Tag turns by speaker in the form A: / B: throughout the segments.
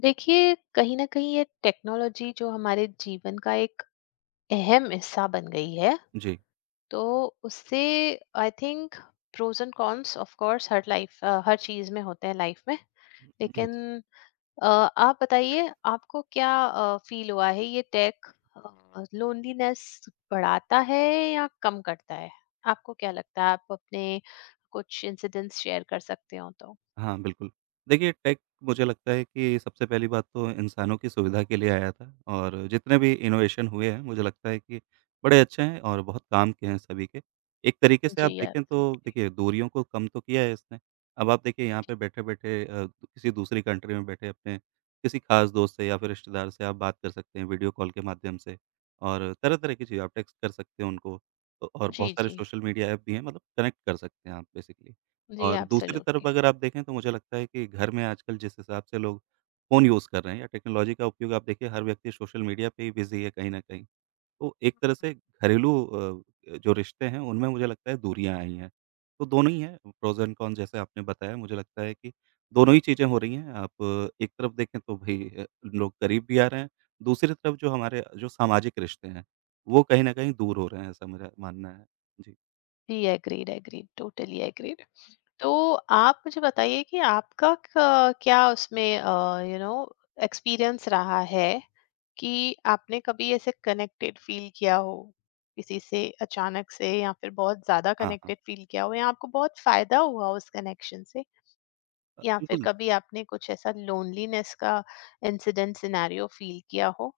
A: देखिए, कहीं ना कहीं ये टेक्नोलॉजी जो हमारे जीवन का एक अहम हिस्सा बन गई है,
B: जी।
A: तो उससे I think pros and cons of course हर लाइफ, हर चीज में होते हैं लाइफ में। लेकिन
B: यस।
A: अ, आप बताइए, आपको क्या फील हुआ है, ये टेक लोनलीनेस बढ़ाता है या कम करता है? आपको क्या लगता है? आप अपने कुछ इंसिडेंट्स शेयर कर सकते हो तो।
B: हाँ, बिल्कुल। देखिए, टेक मुझे लगता है कि सबसे पहली बात तो इंसानों की सुविधा के लिए आया था और जितने भी इनोवेशन हुए हैं, मुझे लगता है कि बड़े अच्छे हैं और बहुत काम के हैं सभी के। एक तरीके से
A: जी,
B: आप देखें तो
A: एब्सोल्युटली।
B: देखिए, दूरियों को कम तो किया है इसने। अब आप देखिए, यहाँ पे बैठे-बैठे किसी दूसरी कंट्री में बैठे अपने किसी ख़ास दोस्त से या फिर रिश्तेदार से आप बात कर सकते हैं वीडियो कॉल के माध्यम से और तरह-तरह की चीज़ें आप टेक्स्ट कर सकते हैं उनको। तो और
A: जी
B: बहुत सारे
A: जी।
B: सोशल मीडिया ऐप भी हैं, मतलब कनेक्ट कर सकते हैं आप बेसिकली।
A: जी,
B: और दूसरी
A: एब्सोल्युटली।
B: तरफ अगर आप देखें तो मुझे लगता है कि घर में आजकल जिस हिसाब से लोग फ़ोन यूज़ कर रहे हैं या टेक्नोलॉजी का उपयोग आप देखिए हर व्यक्ति सोशल मीडिया पे ही बिज़ी है कहीं न कहीं। तो एक तरह से घरेलू जो रिश्ते हैं उनमें मुझे लगता है दूरियाँ आई हैं। तो दोनों ही हैं प्रोज़ एंड कॉन्स जैसे आपने बताया मुझे लगता है कि दोनों ही चीज़ें हो रही हैं। आप एक तरफ देखें तो भई लोग करीब भी आ रहे हैं, दूसरी तरफ जो हमारे जो सामाजिक रिश्ते हैं वो कहीं न कहीं दूर हो रहे हैं ऐसा मेरा मानना है। जी।
A: जी, एग्रीड एग्रीड, टोटली एग्रीड। तो आप मुझे बताइए कि आपका क्या उसमें यू नो एक्सपीरियंस रहा है कि आपने कभी ऐसे कनेक्टेड फील किया हो किसी से अचानक से, या फिर बहुत ज्यादा
B: हाँ, हाँ।
A: कनेक्टेड फील किया हो, या आपको बहुत फायदा हुआ उस कनेक्शन से, या फिर
B: बिल्कुल
A: कभी आपने कुछ ऐसा लोनलीनेस का इंसिडेंट सिनेरियो फील किया हो।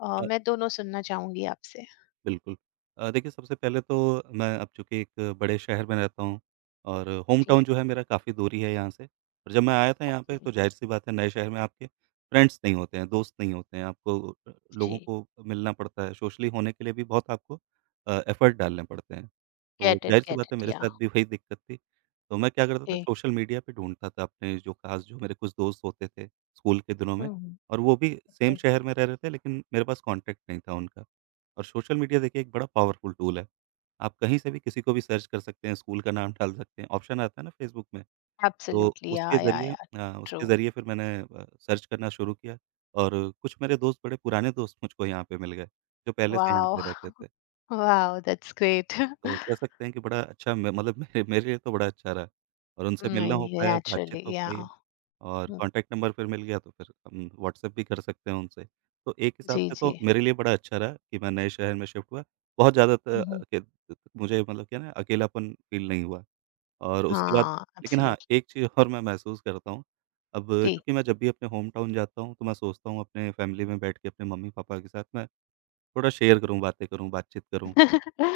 B: अ
A: मैं दोनों सुनना चाहूंगी आपसे।
B: बिल्कुल। देखिए सबसे पहले तो मैं अब चूँकि एक बड़े शहर में रहता हूँ और होम
A: जी।
B: टाउन जो है मेरा काफ़ी दूरी है यहाँ से और जब मैं आया था यहाँ पे
A: ओके।
B: तो ज़ाहिर-सी बात है नए शहर में आपके फ्रेंड्स नहीं होते हैं, दोस्त नहीं होते हैं। आपको लोगों
A: जी।
B: को मिलना पड़ता है, सोशली होने के लिए भी बहुत आपको एफ़र्ट डालने पड़ते हैं। तो
A: गेट इट
B: ज़ाहिर-सी
A: गेट
B: बात है
A: इट।
B: मेरे
A: या।
B: साथ भी वही दिक्कत थी। तो मैं क्या करता
A: ओके।
B: था सोशल मीडिया पे ढूँढता था अपने जो ख़ास जो मेरे कुछ दोस्त होते थे स्कूल के दिनों में और वो भी सेम
A: Mm.
B: शहर में रह रहे थे लेकिन मेरे पास कॉन्टैक्ट नहीं था उनका। और सोशल मीडिया देखिए एक बड़ा पावरफुल टूल है। आप कहीं से भी किसी को भी सर्च कर सकते हैं, स्कूल का नाम डाल सकते हैं, ऑप्शन आता है ना फ़ेसबुक में, तो
A: Absolutely.
B: उसके
A: Yeah, yeah,
B: ज़रिए
A: yeah. True.
B: सर्च करना शुरू किया और कुछ मेरे दोस्त बड़े पुराने दोस्त मुझको यहाँ पे मिल गए, जो पहले से यहाँ पे
A: Wow.
B: रहते थे।
A: Wow, that's great.
B: तो कह सकते हैं कि बड़ा अच्छा म मतलब मेरे मेरे लिए तो बड़ा अच्छा रहा और उनसे मिलना हो
A: Mm,
B: पाया, बातचीत
A: naturally,
B: हो
A: yeah.
B: पाई। और
A: Mm,
B: कॉन्टैक्ट नंबर फिर मिल गया तो फिर हम व्हाट्सएप भी कर सकते हैं उनसे। तो एक हिसाब
A: जी,
B: से तो
A: जी.
B: मेरे लिए बड़ा अच्छा रहा कि मैं नए शहर में शिफ्ट हुआ। बहुत ज़्यादा त
A: Mhm.
B: अ, के मुझे मतलब क्या है ना अकेलापन फ़ील नहीं हुआ और उसके बाद
A: हाँ,
B: लेकिन हाँ,
A: absolutely.
B: एक चीज़ और मैं महसूस करता हूँ। अब
A: जी.
B: चूँकि मैं जब भी अपने होम टाउन जाता हूँ तो मैं सोचता हूँ अपने फैमिली में बैठ के अपने मम्मी-पापा के साथ मैं थोड़ा शेयर करूँ, बातें करूँ, बातचीत करूँ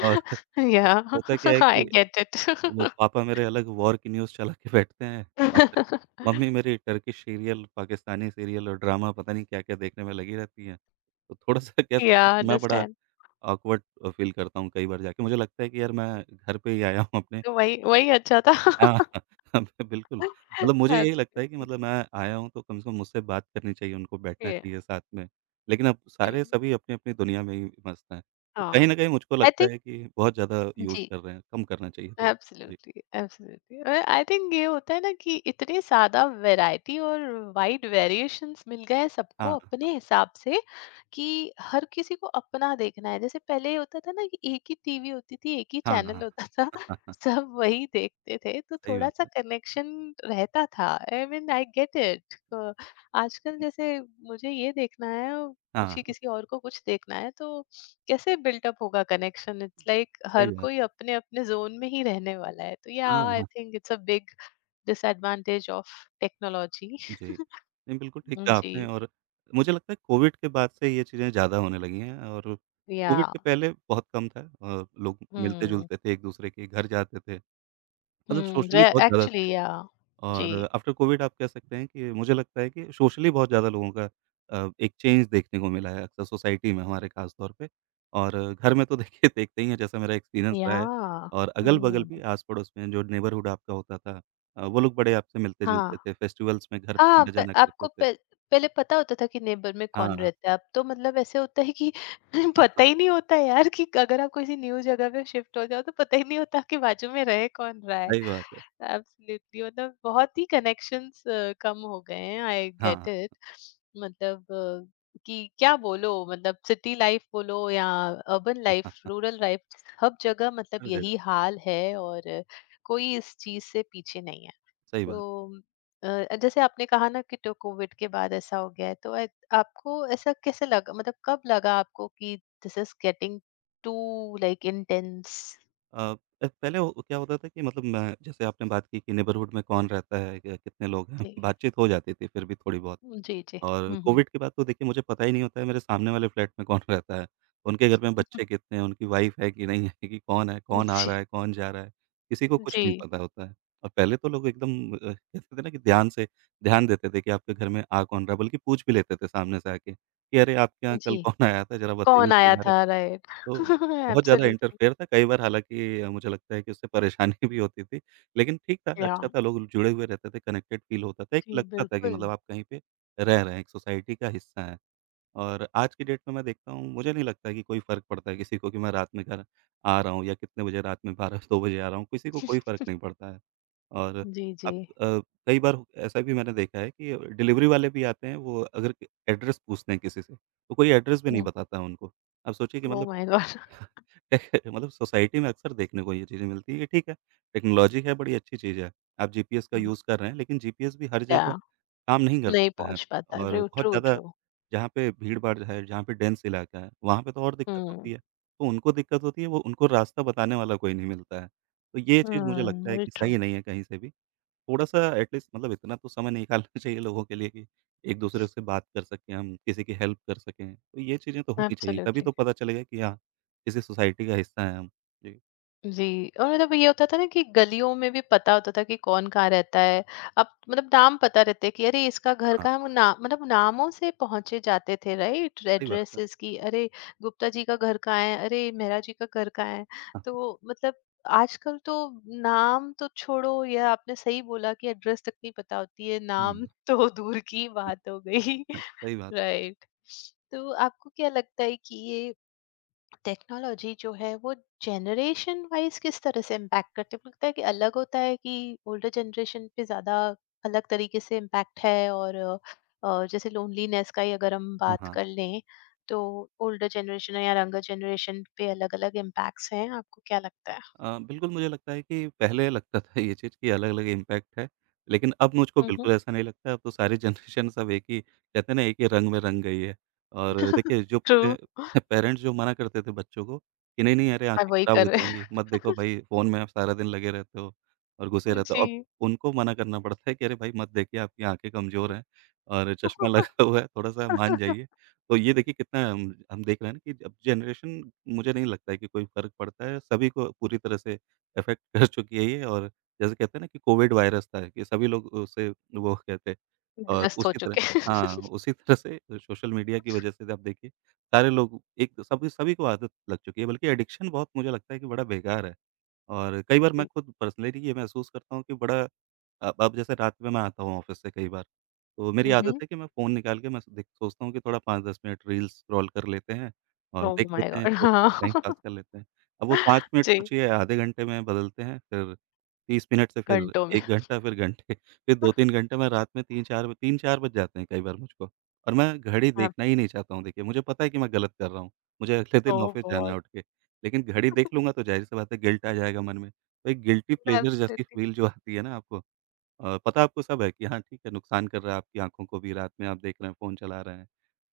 B: और
A: Yeah,
B: होता क्या है
A: I
B: कि
A: get it.
B: वो पापा मेरे अलग वॉर की न्यूज़ चला के बैठते हैं और मम्मी मेरी टर्किश सीरियल, पाकिस्तानी सीरियल और ड्रामा पता नहीं क्या-क्या देखने में लगी रहती हैं। तो थोड़ा-सा कह सकते हैं
A: Yeah, I
B: कि मैं बड़ा
A: understand.
B: ऑकवर्ड फ़ील करता हूँ कई बार जाके। मुझे लगता है कि यार मैं घर पे ही आया हूँ अपने।
A: तो वही वही अच्छा था.
B: हाँ, हाँ, बिल्कुल। मतलब मुझे यही लगता है कि
A: Absolutely.
B: मतलब मैं आया हूँ तो कम से कम मुझसे बात करनी चाहिए उनको, बैठना
A: Yeah.
B: चाहिए साथ में। लेकिन अब सारे सभी अपनी-अपनी दुनिया में ही मस्त हैं। तो
A: Ah,
B: कहीं न कहीं मुझको
A: I
B: लगता
A: think
B: है कि बहुत ज़्यादा यूज़
A: जी.
B: कर रहे हैं, कम करना चाहिए थोड़ा। जी।
A: एब्सोल्युटली। एब्सोल्युटली। और आई थिंक ये होता है ना कि इतने ज्यादा वैरायटी और वाइड वेरिएशंस मिल गए हैं सबको
B: हाँ।
A: अपने हिसाब से कि हर किसी को अपना देखना है। जैसे पहले ये होता था ना कि एक ही टीवी होती थी, एक ही
B: हाँ,
A: चैनल
B: हाँ।
A: होता था सब वही देखते थे, तो
B: सही
A: थोड़ा
B: बात
A: सा
B: है।
A: कनेक्शन रहता था। I mean, I get it. आजकल जैसे मुझे ये देखना है और
B: हाँ,
A: कुछ ही
B: हाँ।
A: किसी और को कुछ देखना है, तो कैसे बिल्टअप होगा कनेक्शन? इट्स लाइक
B: सही
A: हर
B: बात।
A: कोई अपने अपने जोन में ही रहने वाला है, तो या
B: हाँ,
A: आई
B: हाँ।
A: Think it's a big disadvantage of technology.
B: जी। नहीं, बिल्कुल ठीक कहा
A: जी।
B: आपने और मुझे लगता है कोविड के बाद से ये चीज़ें ज़्यादा होने लगी हैं और
A: या।
B: कोविड के पहले बहुत कम था। लोग
A: हम्म
B: मिलते-जुलते थे एक-दूसरे के घर जाते थे। मतलब
A: हम्म।
B: सोशली बहुत ज़्यादा
A: एक्चुअली,
B: थे।
A: या। जी।
B: और आफ्टर कोविड आप कह सकते हैं कि मुझे लगता है कि सोशली बहुत ज़्यादा लोगों का एक चेंज देखने को मिला है अक्सर सोसाइटी में हमारे ख़ास तौर पे और घर में तो देखिए देखते ही हैं जैसा मेरा एक्सपीरियंस
A: या।
B: रहा है और अगल-बगल
A: हम्म।
B: भी आस-पड़ोस में जो नेबरहुड आपका होता था वो लोग बड़े आपसे
A: हाँ
B: मिलते-जुलते थे, फेस्टिवल्स में घर पे
A: हाँ,
B: आना-जाना करते
A: आपको
B: थे।
A: पे, पहले पता होता था कि नेबर में कौन
B: हाँ, हाँ,
A: रहता है। अब तो मतलब ऐसे होता है कि पता
B: हाँ,
A: ही नहीं होता, यार, कि अगर आप किसी न्यू जगह पे शिफ्ट हो जाओ तो पता ही नहीं होता कि बाजू में रहे कौन रहा है।
B: सही बात है।
A: एब्सोल्युटली, मतलब बहुत ही कनेक्शंस कम हो गए हैं। आई गेट
B: हाँ,
A: इट। मतलब कि क्या बोलो, मतलब सिटी लाइफ बोलो या अर्बन लाइफ,
B: हाँ,
A: रूरल लाइफ, हर जगह मतलब
B: हर जगह,
A: यही हाल है। और कोई इस चीज से पीछे नहीं है।
B: सही बात है।
A: तो जैसे आपने कहा ना कि तो कोविड के बाद ऐसा हो गया है, तो आपको ऐसा कैसे लगा, मतलब कब लगा आपको कि this is getting to like intense?
B: अ, प पहले वो क्या होता था कि मतलब मैं जैसे आपने बात की कि नेबरहुड में कौन रहता है, क कितने लोग हैं,
A: जी।
B: बातचीत हो जाती थी फिर भी थोड़ी बहुत।
A: जी जी।
B: और
A: हम्म।
B: कोविड के बाद तो देखिए मुझे पता ही नहीं होता है मेरे सामने वाले फ्लैट में कौन रहता है, उनके घर में बच्चे कितने हैं, उनकी वाइफ़ है कि नहीं है कि कौन है, कौन आ
A: जी।
B: रहा है, कौन जा रहा है, किसी को कुछ
A: जी,
B: नहीं पता होता है। और पहले तो लोग एकदम कहते थे ना कि ध्यान देते थे कि आपके घर में आ कौन रहा है, बल्कि पूछ भी लेते थे सामने से आके कि अरे आपके यहाँ
A: जी।
B: कल कौन आया था ज़रा बताइए
A: कौन आया
B: उसके बारे
A: था,
B: में।
A: राइट।
B: तो बहुत ज़्यादा
A: एब्सोल्युटली।
B: इंटरफेयर था, कई बार हालाँकि मुझे लगता है कि उससे परेशानी भी होती थी, लेकिन ठीक था,
A: या।
B: अच्छा था, लोग जुड़े हुए रहते थे, कनेक्टेड फ़ील होता था, एक
A: जी,
B: लगता था कि
A: बिल्कुल।
B: मतलब आप कहीं पे रह रहे हैं, एक सोसाइटी का हिस्सा हैं। और आज की डेट में मैं देखता हूँ, मुझे नहीं लगता कि कोई फ़र्क पड़ता है किसी को कि मैं रात में घर आ रहा हूँ या कितने बजे रात में 12-2 बजे आ रहा हूँ, किसी को कोई फ़र्क नहीं पड़ता है। और
A: जी, जी।
B: अब अ, कई बार ऐसा भी मैंने देखा है कि डिलीवरी वाले भी आते हैं, वो अगर एड्रेस पूछते हैं किसी से, तो कोई एड्रेस भी नहीं
A: हुँ,
B: बताता है उनको। आप सोचिए कि
A: ओह
B: मतलब
A: माय गॉड!
B: मतलब सोसाइटी में अक्सर देखने को ये चीज़ें मिलती हैं कि ठीक है, टेक्नोलॉज़ी है, बड़ी अच्छी चीज़ है। आप जीपीएस का
A: हुँ,
B: यूज़ कर रहे हैं, लेकिन जीपीएस भी हर
A: या
B: जगह काम नहीं कर
A: नहीं
B: सकता है
A: पहुँच पाता,
B: और
A: रू
B: बहुत
A: ट्रू,
B: ज़्यादा
A: ट्रू।
B: जहाँ पे भीड़-भाड़ है, जहाँ पे डेंस इलाका है, वहाँ पे तो और दिक्कत
A: हुँ,
B: होती है। तो उनको दिक्कत होती है, वो उनको रास्ता बताने वाला कोई नहीं मिलता है। तो ये चीज़ मुझे
A: हुँ,
B: लगता है
A: वेरी
B: कि
A: ट्रू,
B: सही नहीं है कहीं से भी। थोड़ा-सा एट लीस्ट मतलब इतना तो समय निकालना चाहिए लोगों के लिए कि एक-दूसरे से बात कर सकें हम, किसी की हेल्प कर सकें, तो ये चीज़ें तो होनी चाहिए, तभी
A: एब्सोल्युटली।
B: तो पता चलेगा कि हाँ, किसी सोसाइटी का हिस्सा हैं हम। जी,
A: जी, और मतलब ये होता था ना कि गलियों में भी पता होता था कि कौन कहाँ रहता है। अब मतलब नाम पता रहते कि अरे इसका घर
B: हाँ,
A: का, हम ना मतलब नामों से पहुँचे जाते थे, राइट?
B: सही बात है।
A: एड्रेसेस की, अरे गुप्ता जी का घर कहाँ है? अरे मेहरा जी का घर कहाँ है?
B: हाँ, हाँ।
A: तो मतलब आजकल तो नाम तो छोड़ो, या आपने सही बोला कि एड्रेस तक नहीं पता होती है,
B: हुँ,
A: नाम तो दूर की बात हो गई।
B: सही बात।
A: राइट। तो आपको क्या लगता है कि ये टेक्नोलॉजी जो है वो जनरेशन वाइज किस तरह से इम्पैक्ट करती है? आपको लगता है कि अलग होता है कि ओल्डर जनरेशन पे ज़्यादा अलग तरीके से इम्पैक्ट है? और जैसे लोनलीनेस का ही अगर हम
B: हाँ,
A: बात
B: हाँ।
A: कर लें, तो ओल्डर जनरेशन या यंगर जनरेशन पे अलग अलग इम्पैक्ट्स हैं, आपको क्या लगता है?
B: बिल्कुल मुझे लगता है कि पहले लगता था ये चीज़ कि अलग-अलग इम्पैक्ट है, लेकिन अब मुझको
A: हम्म।
B: बिल्कुल ऐसा नहीं लगता, अब तो सारी जनरेशन सब एक ही कहते हैं ना एक ही रंग में रंग गई है। और देखिए जो
A: ट्रू।
B: पहले पेरेंट्स जो मना करते थे बच्चों को कि नहीं, नहीं अरे
A: मैं
B: आँखें
A: वही
B: खराब
A: कर
B: हो
A: रहे हैं।
B: जाएँगी, मत देखो भाई फ़ोन में आप सारा दिन लगे रहते हो और घुसे रहते हो। अब
A: जी।
B: उनको मना करना पड़ता है कि अरे भाई मत देखिए आपकी आँखें कमज़ोर हैं और चश्मा लगा हुआ है, थोड़ा-सा मान जाइए। तो ये देखिए कितना हम देख रहे हैं ना कि अब जनरेशन मुझे नहीं लगता है कि कोई फ़र्क पड़ता है, सभी को पूरी तरह से इफ़ेक्ट कर चुकी है ये और जैसे कहते हैं ना कि कोविड वायरस था कि सभी लोग उससे वो हो गए थे और
A: ग्रस्त हो
B: उसी तरह
A: चुके हैं।
B: हाँ, उसी तरह से सोशल मीडिया की वजह से आप देखिए सारे लोग एक सभी सभी को आदत लग चुकी है बल्कि एडिक्शन बहुत मुझे लगता है कि बड़ा बेकार है। और कई बार मैं खुद पर्सनली ये महसूस करता हूँ कि बड़ा अब जैसे रात में मैं आता हूँ ऑफ़िस से कई बार तो मेरी
A: हम्म।
B: आदत है कि मैं फ़ोन निकाल के मैं देख सोचता हूँ कि थोड़ा 5-10 मिनट रील्स स्क्रॉल कर लेते हैं और
A: ओह
B: देख
A: माय
B: लेते हैं,
A: गॉड,
B: तो
A: हाँ।
B: टाइम पास कर लेते हैं। अब वो 5 मिनट
A: जी।
B: सोचिए आधे घंटे में बदलते हैं, फिर 30 मिनट से फिर
A: घंटों में।
B: 1 घंटा, फिर घंटे, फिर 2-3 घंटे मैं रात में 3-4 बज जाते हैं कई बार मुझको और मैं घड़ी देखना ही नहीं चाहता हूँ देखिए, मुझे पता है कि मैं गलत कर रहा हूँ। मुझे अगले
A: ओ
B: दिन ऑफ़िस जाना
A: गॉड।
B: है उठ के, लेकिन घड़ी देख लूँगा तो ज़ाहिर-सी बात है गिल्ट आ जाएगा मन में। तो एक गिल्टी प्लेज़र जैसी
A: एब्सोल्युटली।
B: फ़ील जो आती है ना आपको पता आपको सब है कि हाँ, ठीक है, नुकसान कर रहा है आपकी आँखों को भी, रात में आप देख रहे हैं, फ़ोन चला रहे हैं।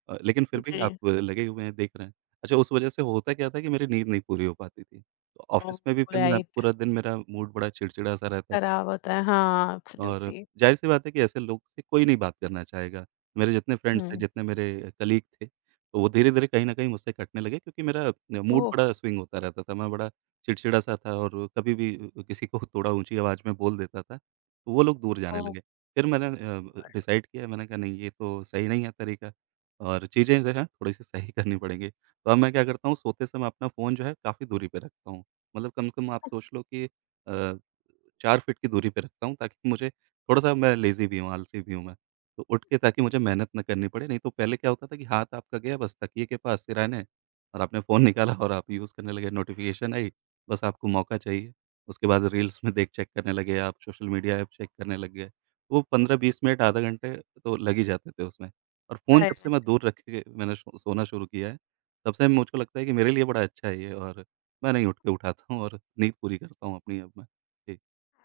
B: लेकिन फिर भी
A: जी।
B: आप लगे हुए हैं, देख रहे हैं। अच्छा, उस वजह से होता क्या था कि मेरी नींद नहीं पूरी हो पाती थी। तो
A: ओह!
B: ऑफ़िस में भी फिर मैं
A: राइट,
B: पूरा दिन मेरा मूड बड़ा चिड़चिड़ा-सा रहता
A: खराब होता है। हाँ,
B: और
A: एब्सोल्युटली।
B: ज़ाहिर-सी बात है कि ऐसे लोग से कोई नहीं बात करना चाहेगा। मेरे जितने फ्रेंड्स थे,
A: हुँ।
B: जितने मेरे कलीग थे, तो वो धीरे-धीरे कहीं न कहीं मुझसे कटने लगे क्योंकि मेरा न मूड
A: ओह!
B: बड़ा स्विंग होता रहता था। मैं बड़ा चिड़चिड़ा-सा था और कभी भी किसी को थोड़ा ऊँची आवाज़ में बोल देता था, तो वो लोग दूर जाने
A: ओह!
B: लगे। फिर मैंने डिसाइड किया, मैंने कहा नहीं ये तो सही नहीं है तरीका और चीज़ें जो हैं थोड़ी-सी सही करनी पड़ेंगी। तो अब मैं क्या करता हूँ सोते समय अपना फ़ोन जो है काफ़ी दूरी पे रखता हूँ। मतलब कम से कम आप सोच लो कि 4 फीट की दूरी पे रखता हूँ ताकि मुझे थोड़ा-सा मैं लेज़ी भी हूँ, आलसी भी हूँ मैं। तो उठ के ताकि मुझे मेहनत ना करनी पड़े, नहीं तो पहले क्या होता था कि हाथ आपका गया बस तकिए के पास सिरहाने और आपने फ़ोन निकाला और आप यूज़ करने लगे, नोटिफ़िकेशन आई, बस आपको मौका चाहिए। उसके बाद रील्स में देख चेक करने लगे आप, सोशल मीडिया ऐप चेक करने लग गए। वो 15-20 मिनट, आधा घंटे तो लग ही जाते थे उसमें। और फ़ोन जब से
A: राइट।
B: मैं दूर रख के मैंने सोना शुरू किया है, तब से मुझको लगता है कि मेरे लिए बड़ा अच्छा है ये और मैं नहीं उठ के उठाता हूँ और नींद पूरी करता हूँ अपनी अब मैं। जी।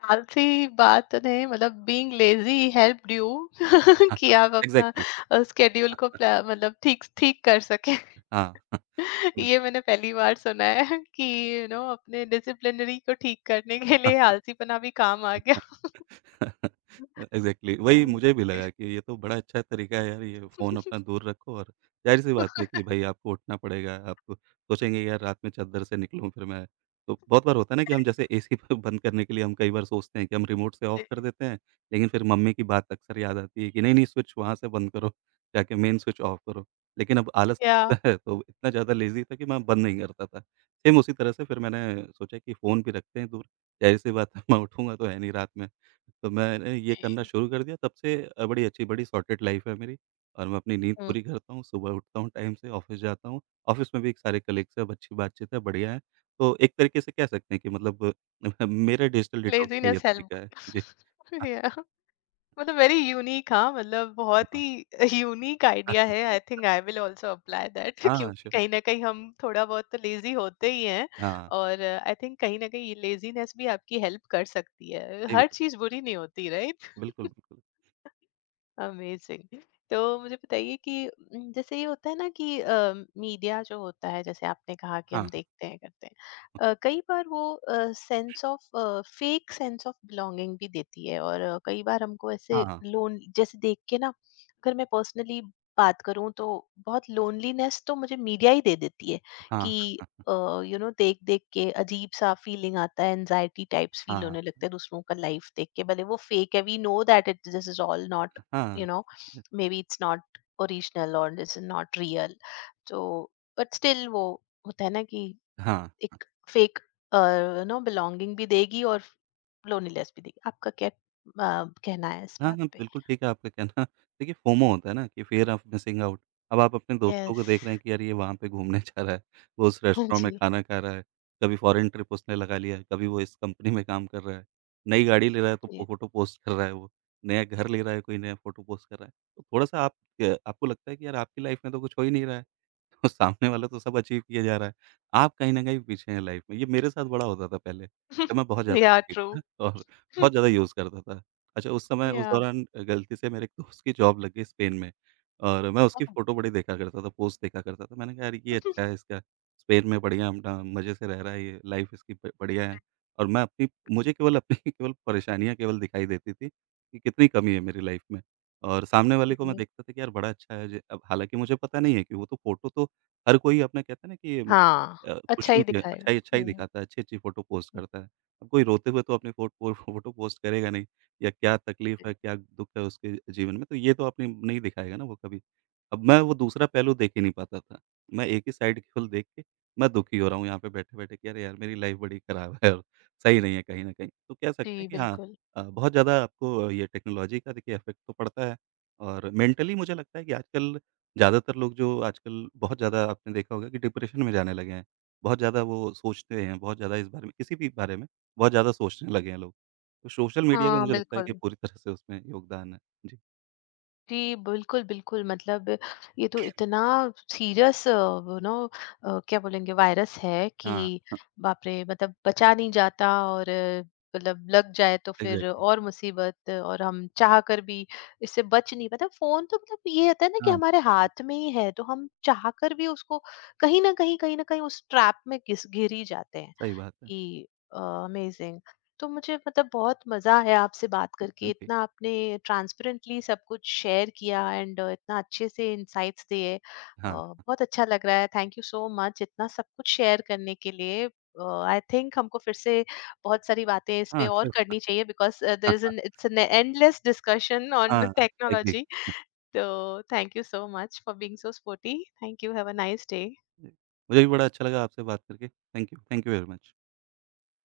A: आलसी बात ने, मतलब बीइंग लेज़ी हेल्प्ड यू कि आप अपना
B: एग्ज़ैक्टली।
A: स्केड्यूल को
B: हाँ।
A: प्ला, मतलब ठीक ठीक कर सकें।
B: हाँ।
A: ये मैंने पहली बार सुना है कि यू नो अपने डिसिप्लिनरी को ठीक करने के लिए आलसीपना भी काम आ गया।
B: हुँ। एग्ज़ैक्टली, वही
A: हुँ।
B: मुझे भी लगा कि ये तो बड़ा अच्छा तरीका है यार, ये फ़ोन अपना दूर रखो और ज़ाहिर-सी बात है कि भाई आपको उठना पड़ेगा, आप सोचेंगे यार रात में चद्दर से निकलूँ फिर मैं। तो बहुत बार होता है ना कि हम जैसे एसी ब बंद करने के लिए हम कई बार सोचते हैं कि हम रिमोट से ऑफ कर देते हैं, लेकिन फिर मम्मी की बात अक्सर याद आती है कि नहीं-नहीं स्विच वहाँ से बंद करो, जाके मेन स्विच ऑफ करो। लेकिन अब आलस
A: या।
B: लगता है तो इतना ज़्यादा लेज़ी था कि मैं बंद नहीं करता था। सेम उसी तरह से फिर मैंने सोचा कि फ़ोन भी रखते हैं दूर, ज़ाहिर-सी बात है मैं उठूँगा तो है नहीं रात में। तो मैंने ये करना
A: जी,
B: शुरू कर दिया तब से बड़ी अच्छी बड़ी सॉर्टेड लाइफ़ है मेरी और मैं अपनी नींद
A: हुँ,
B: पूरी करता हूँ, सुबह उठता हूँ टाइम से, ऑफ़िस जाता हूँ। ऑफ़िस में भी एक सारे कलीग्स हैं, अच्छी बातचीत है, बढ़िया है। तो एक तरीके से कह सकते हैं कि मतलब मेरा डिजिटल डिटॉक्स का ये
A: लेज़ीनेस हेल्प।
B: तरीका है। जी।
A: या, मतलब वेरी यूनिक, हाँ, मतलब बहुत
B: हाँ,
A: ही यूनिक आइडिया है। I think I will also apply that
B: हाँ,
A: क्योंकि कहीं
B: श्योर।
A: ना कहीं हम थोड़ा बहुत तो लेजी होते ही हैं,
B: हाँ,
A: और आई थिंक कहीं ना कहीं ये लेजीनेस भी आपकी हेल्प कर सकती है,
B: सही
A: हर
B: बात।
A: चीज बुरी नहीं होती, राइट।
B: बिल्कुल, बिल्कुल।
A: अमेजिंग। तो मुझे बताइए कि जैसे ये होता है ना कि मीडिया जो होता है, जैसे आपने कहा कि हम
B: हाँ,
A: देखते हैं करते हैं, कई बार वो sense of, fake sense of belonging भी देती है, और कई बार हमको
B: हाँ,
A: ऐसे
B: हाँ,
A: लोन जैसे देख के ना, अगर मैं पर्सनली बात करूं, तो बहुत लोनलीनेस तो मुझे मीडिया ही दे देती है कि
B: हाँ,
A: यू नो देख देख के अजीब सा फीलिंग आता है, एनजाइटी टाइप्स फील
B: हाँ,
A: होने लगते हैं दूसरों का लाइफ देख के, भले वो फेक है, we know that it this is all not, you
B: हाँ।
A: know, maybe it's not original, or this is not real. So, but still, वो होता है ना कि
B: हाँ।
A: एक fake और know belonging भी देगी और loneliness भी देगी. आपका क्या कहना है इस
B: हाँ,
A: बात
B: हाँ,
A: पे?
B: बिल्कुल ठीक है आपका कहना। देखिए फोमो होता है ना कि फ़ियर ऑफ मिसिंग आउट। अब आप अपने दोस्तों को
A: Yes.
B: देख रहे हैं कि यार ये वहाँ पे घूमने जा रहा है, वो उस रेस्टोरेंट में
A: जी.
B: खाना खा रहा है, कभी फॉरेन ट्रिप उसने लगा लिया है, कभी वो इस कंपनी में काम कर रहा है, नई गाड़ी ले रहा है तो फ़ोटो पोस्ट कर रहा है वो, नया घर ले रहा है कोई नया फ़ोटो पोस्ट कर रहा है। तो थोड़ा-सा आप क आपको लगता है कि यार आपकी लाइफ़ में तो कुछ हो ही नहीं रहा है। तो सामने वाला तो सब अचीव किए जा रहा है। आप कहीं न कहीं पीछे हैं लाइफ़ में। ये मेरे साथ बड़ा होता था पहले, जब मैं बहुत ज़्यादा
A: Yeah,
B: एडिक्ट
A: true.
B: था और बहुत ज़्यादा यूज़ करता था। अच्छा उस समय उस
A: Yeah.
B: दौरान गलती से मेरे एक दोस्त की जॉब लग गई स्पेन में और मैं उसकी फ़ोटो बड़ी देखा करता था, पोस्ट देखा करता था। मैंने कहा यार ये अच्छा है इसका, स्पेन में बढ़िया अपना मज़े से रह रहा है ये, लाइफ़ इसकी ब बढ़िया है। और मैं अपनी मुझे केवल अपनी केवल परेशानियाँ केवल दिखाई देती थी, कि कितनी कमी है मेरी लाइफ़ में। और सामने वाले को मैं देखता था कि यार बड़ा अच्छा है, ज अब हालाँकि मुझे पता नहीं है कि वो तो फ़ोटो तो हर कोई अपना कहते हैं ना कि
A: हाँ. अच्छा
B: खुशियों
A: ही
B: की
A: दिखाएगा.
B: अच्छाई अच्छाई
A: हम्म।
B: दिखाता है, अच्छी-अच्छी फ़ोटो पोस्ट करता है। अब कोई रोते हुए तो अपनी फ़ोटो पोस्ट करेगा नहीं या क्या तकलीफ़
A: हुँ।
B: है, क्या दुःख है उसके जीवन में, तो ये तो अपनी नहीं दिखाएगा ना वो कभी। अब मैं वो दूसरा पहलू देख ही नहीं पाता था। मैं एक ही साइड केवल देख के मैं दुखी हो रहा हूँ यहाँ पे बैठे-बैठे कि अरे यार मेरी लाइफ़ बड़ी ख़राब है और सही नहीं है कहीं न कहीं। तो कह
A: जी,
B: सकते हैं कि हाँ
A: बिल्कुल।
B: बहुत ज़्यादा आपको ये टेक्नोलॉजी का देखिए इफ़ेक्ट तो पड़ता है। और मेंटली मुझे लगता है कि आजकल ज़्यादातर लोग जो आजकल बहुत ज़्यादा आपने देखा होगा कि डिप्रेशन में जाने लगे हैं। बहुत ज़्यादा वो सोचते हैं, बहुत ज़्यादा इस बारे में किसी भी बारे में बहुत ज़्यादा सोचने लगे हैं लोग। तो सोशल मीडिया का
A: हाँ,
B: मुझे लगता है
A: बिल्कुल।
B: कि पूरी तरह से उसमें योगदान है। जी।
A: जी, बिल्कुल, बिल्कुल, मतलब ये तो इतना सीरियस वो नो, क्या बोलेंगे, वायरस है
B: हाँ,
A: कि बाप रे! मतलब बचा नहीं जाता। और मतलब लग जाए तो फिर
B: एग्जैक्टली।
A: और मुसीबत, और हम चाह कर भी इससे बच नहीं पाते। फ़ोन तो मतलब ये होता है ना कि
B: हाँ,
A: हमारे
B: एग्ज़ैक्टली। हाँ,
A: हाथ में ही है, तो हम चाह कर भी उसको कहीं न कहीं उस ट्रैप में घिस घिर ही जाते हैं।
B: सही बात है।
A: जी, अमेजिंग। तो मुझे मतलब बहुत मजा आया आपसे बात करके,
B: हाँ जी।
A: इतना आपने ट्रांसपेरेंटली सब कुछ शेयर किया, एंड इतना अच्छे से इंसाइट्स दिए।
B: हाँ,
A: बहुत अच्छा लग रहा है, थैंक यू सो मच इतना सब कुछ शेयर करने के लिए। आई थिंक हमको फिर से बहुत सारी बातें इस पे
B: हाँ,
A: और
B: श्योर।
A: करनी चाहिए, बिकॉज देयर इज
B: हाँ,
A: an, it's an endless discussion on
B: हाँ, एग्री।
A: टेक्नोलॉजी। तो thank you so much for being so sporty. Thank you, have a nice day.
B: मुझे भी बड़ा अच्छा लगा आपसे बात करके। Thank you very much.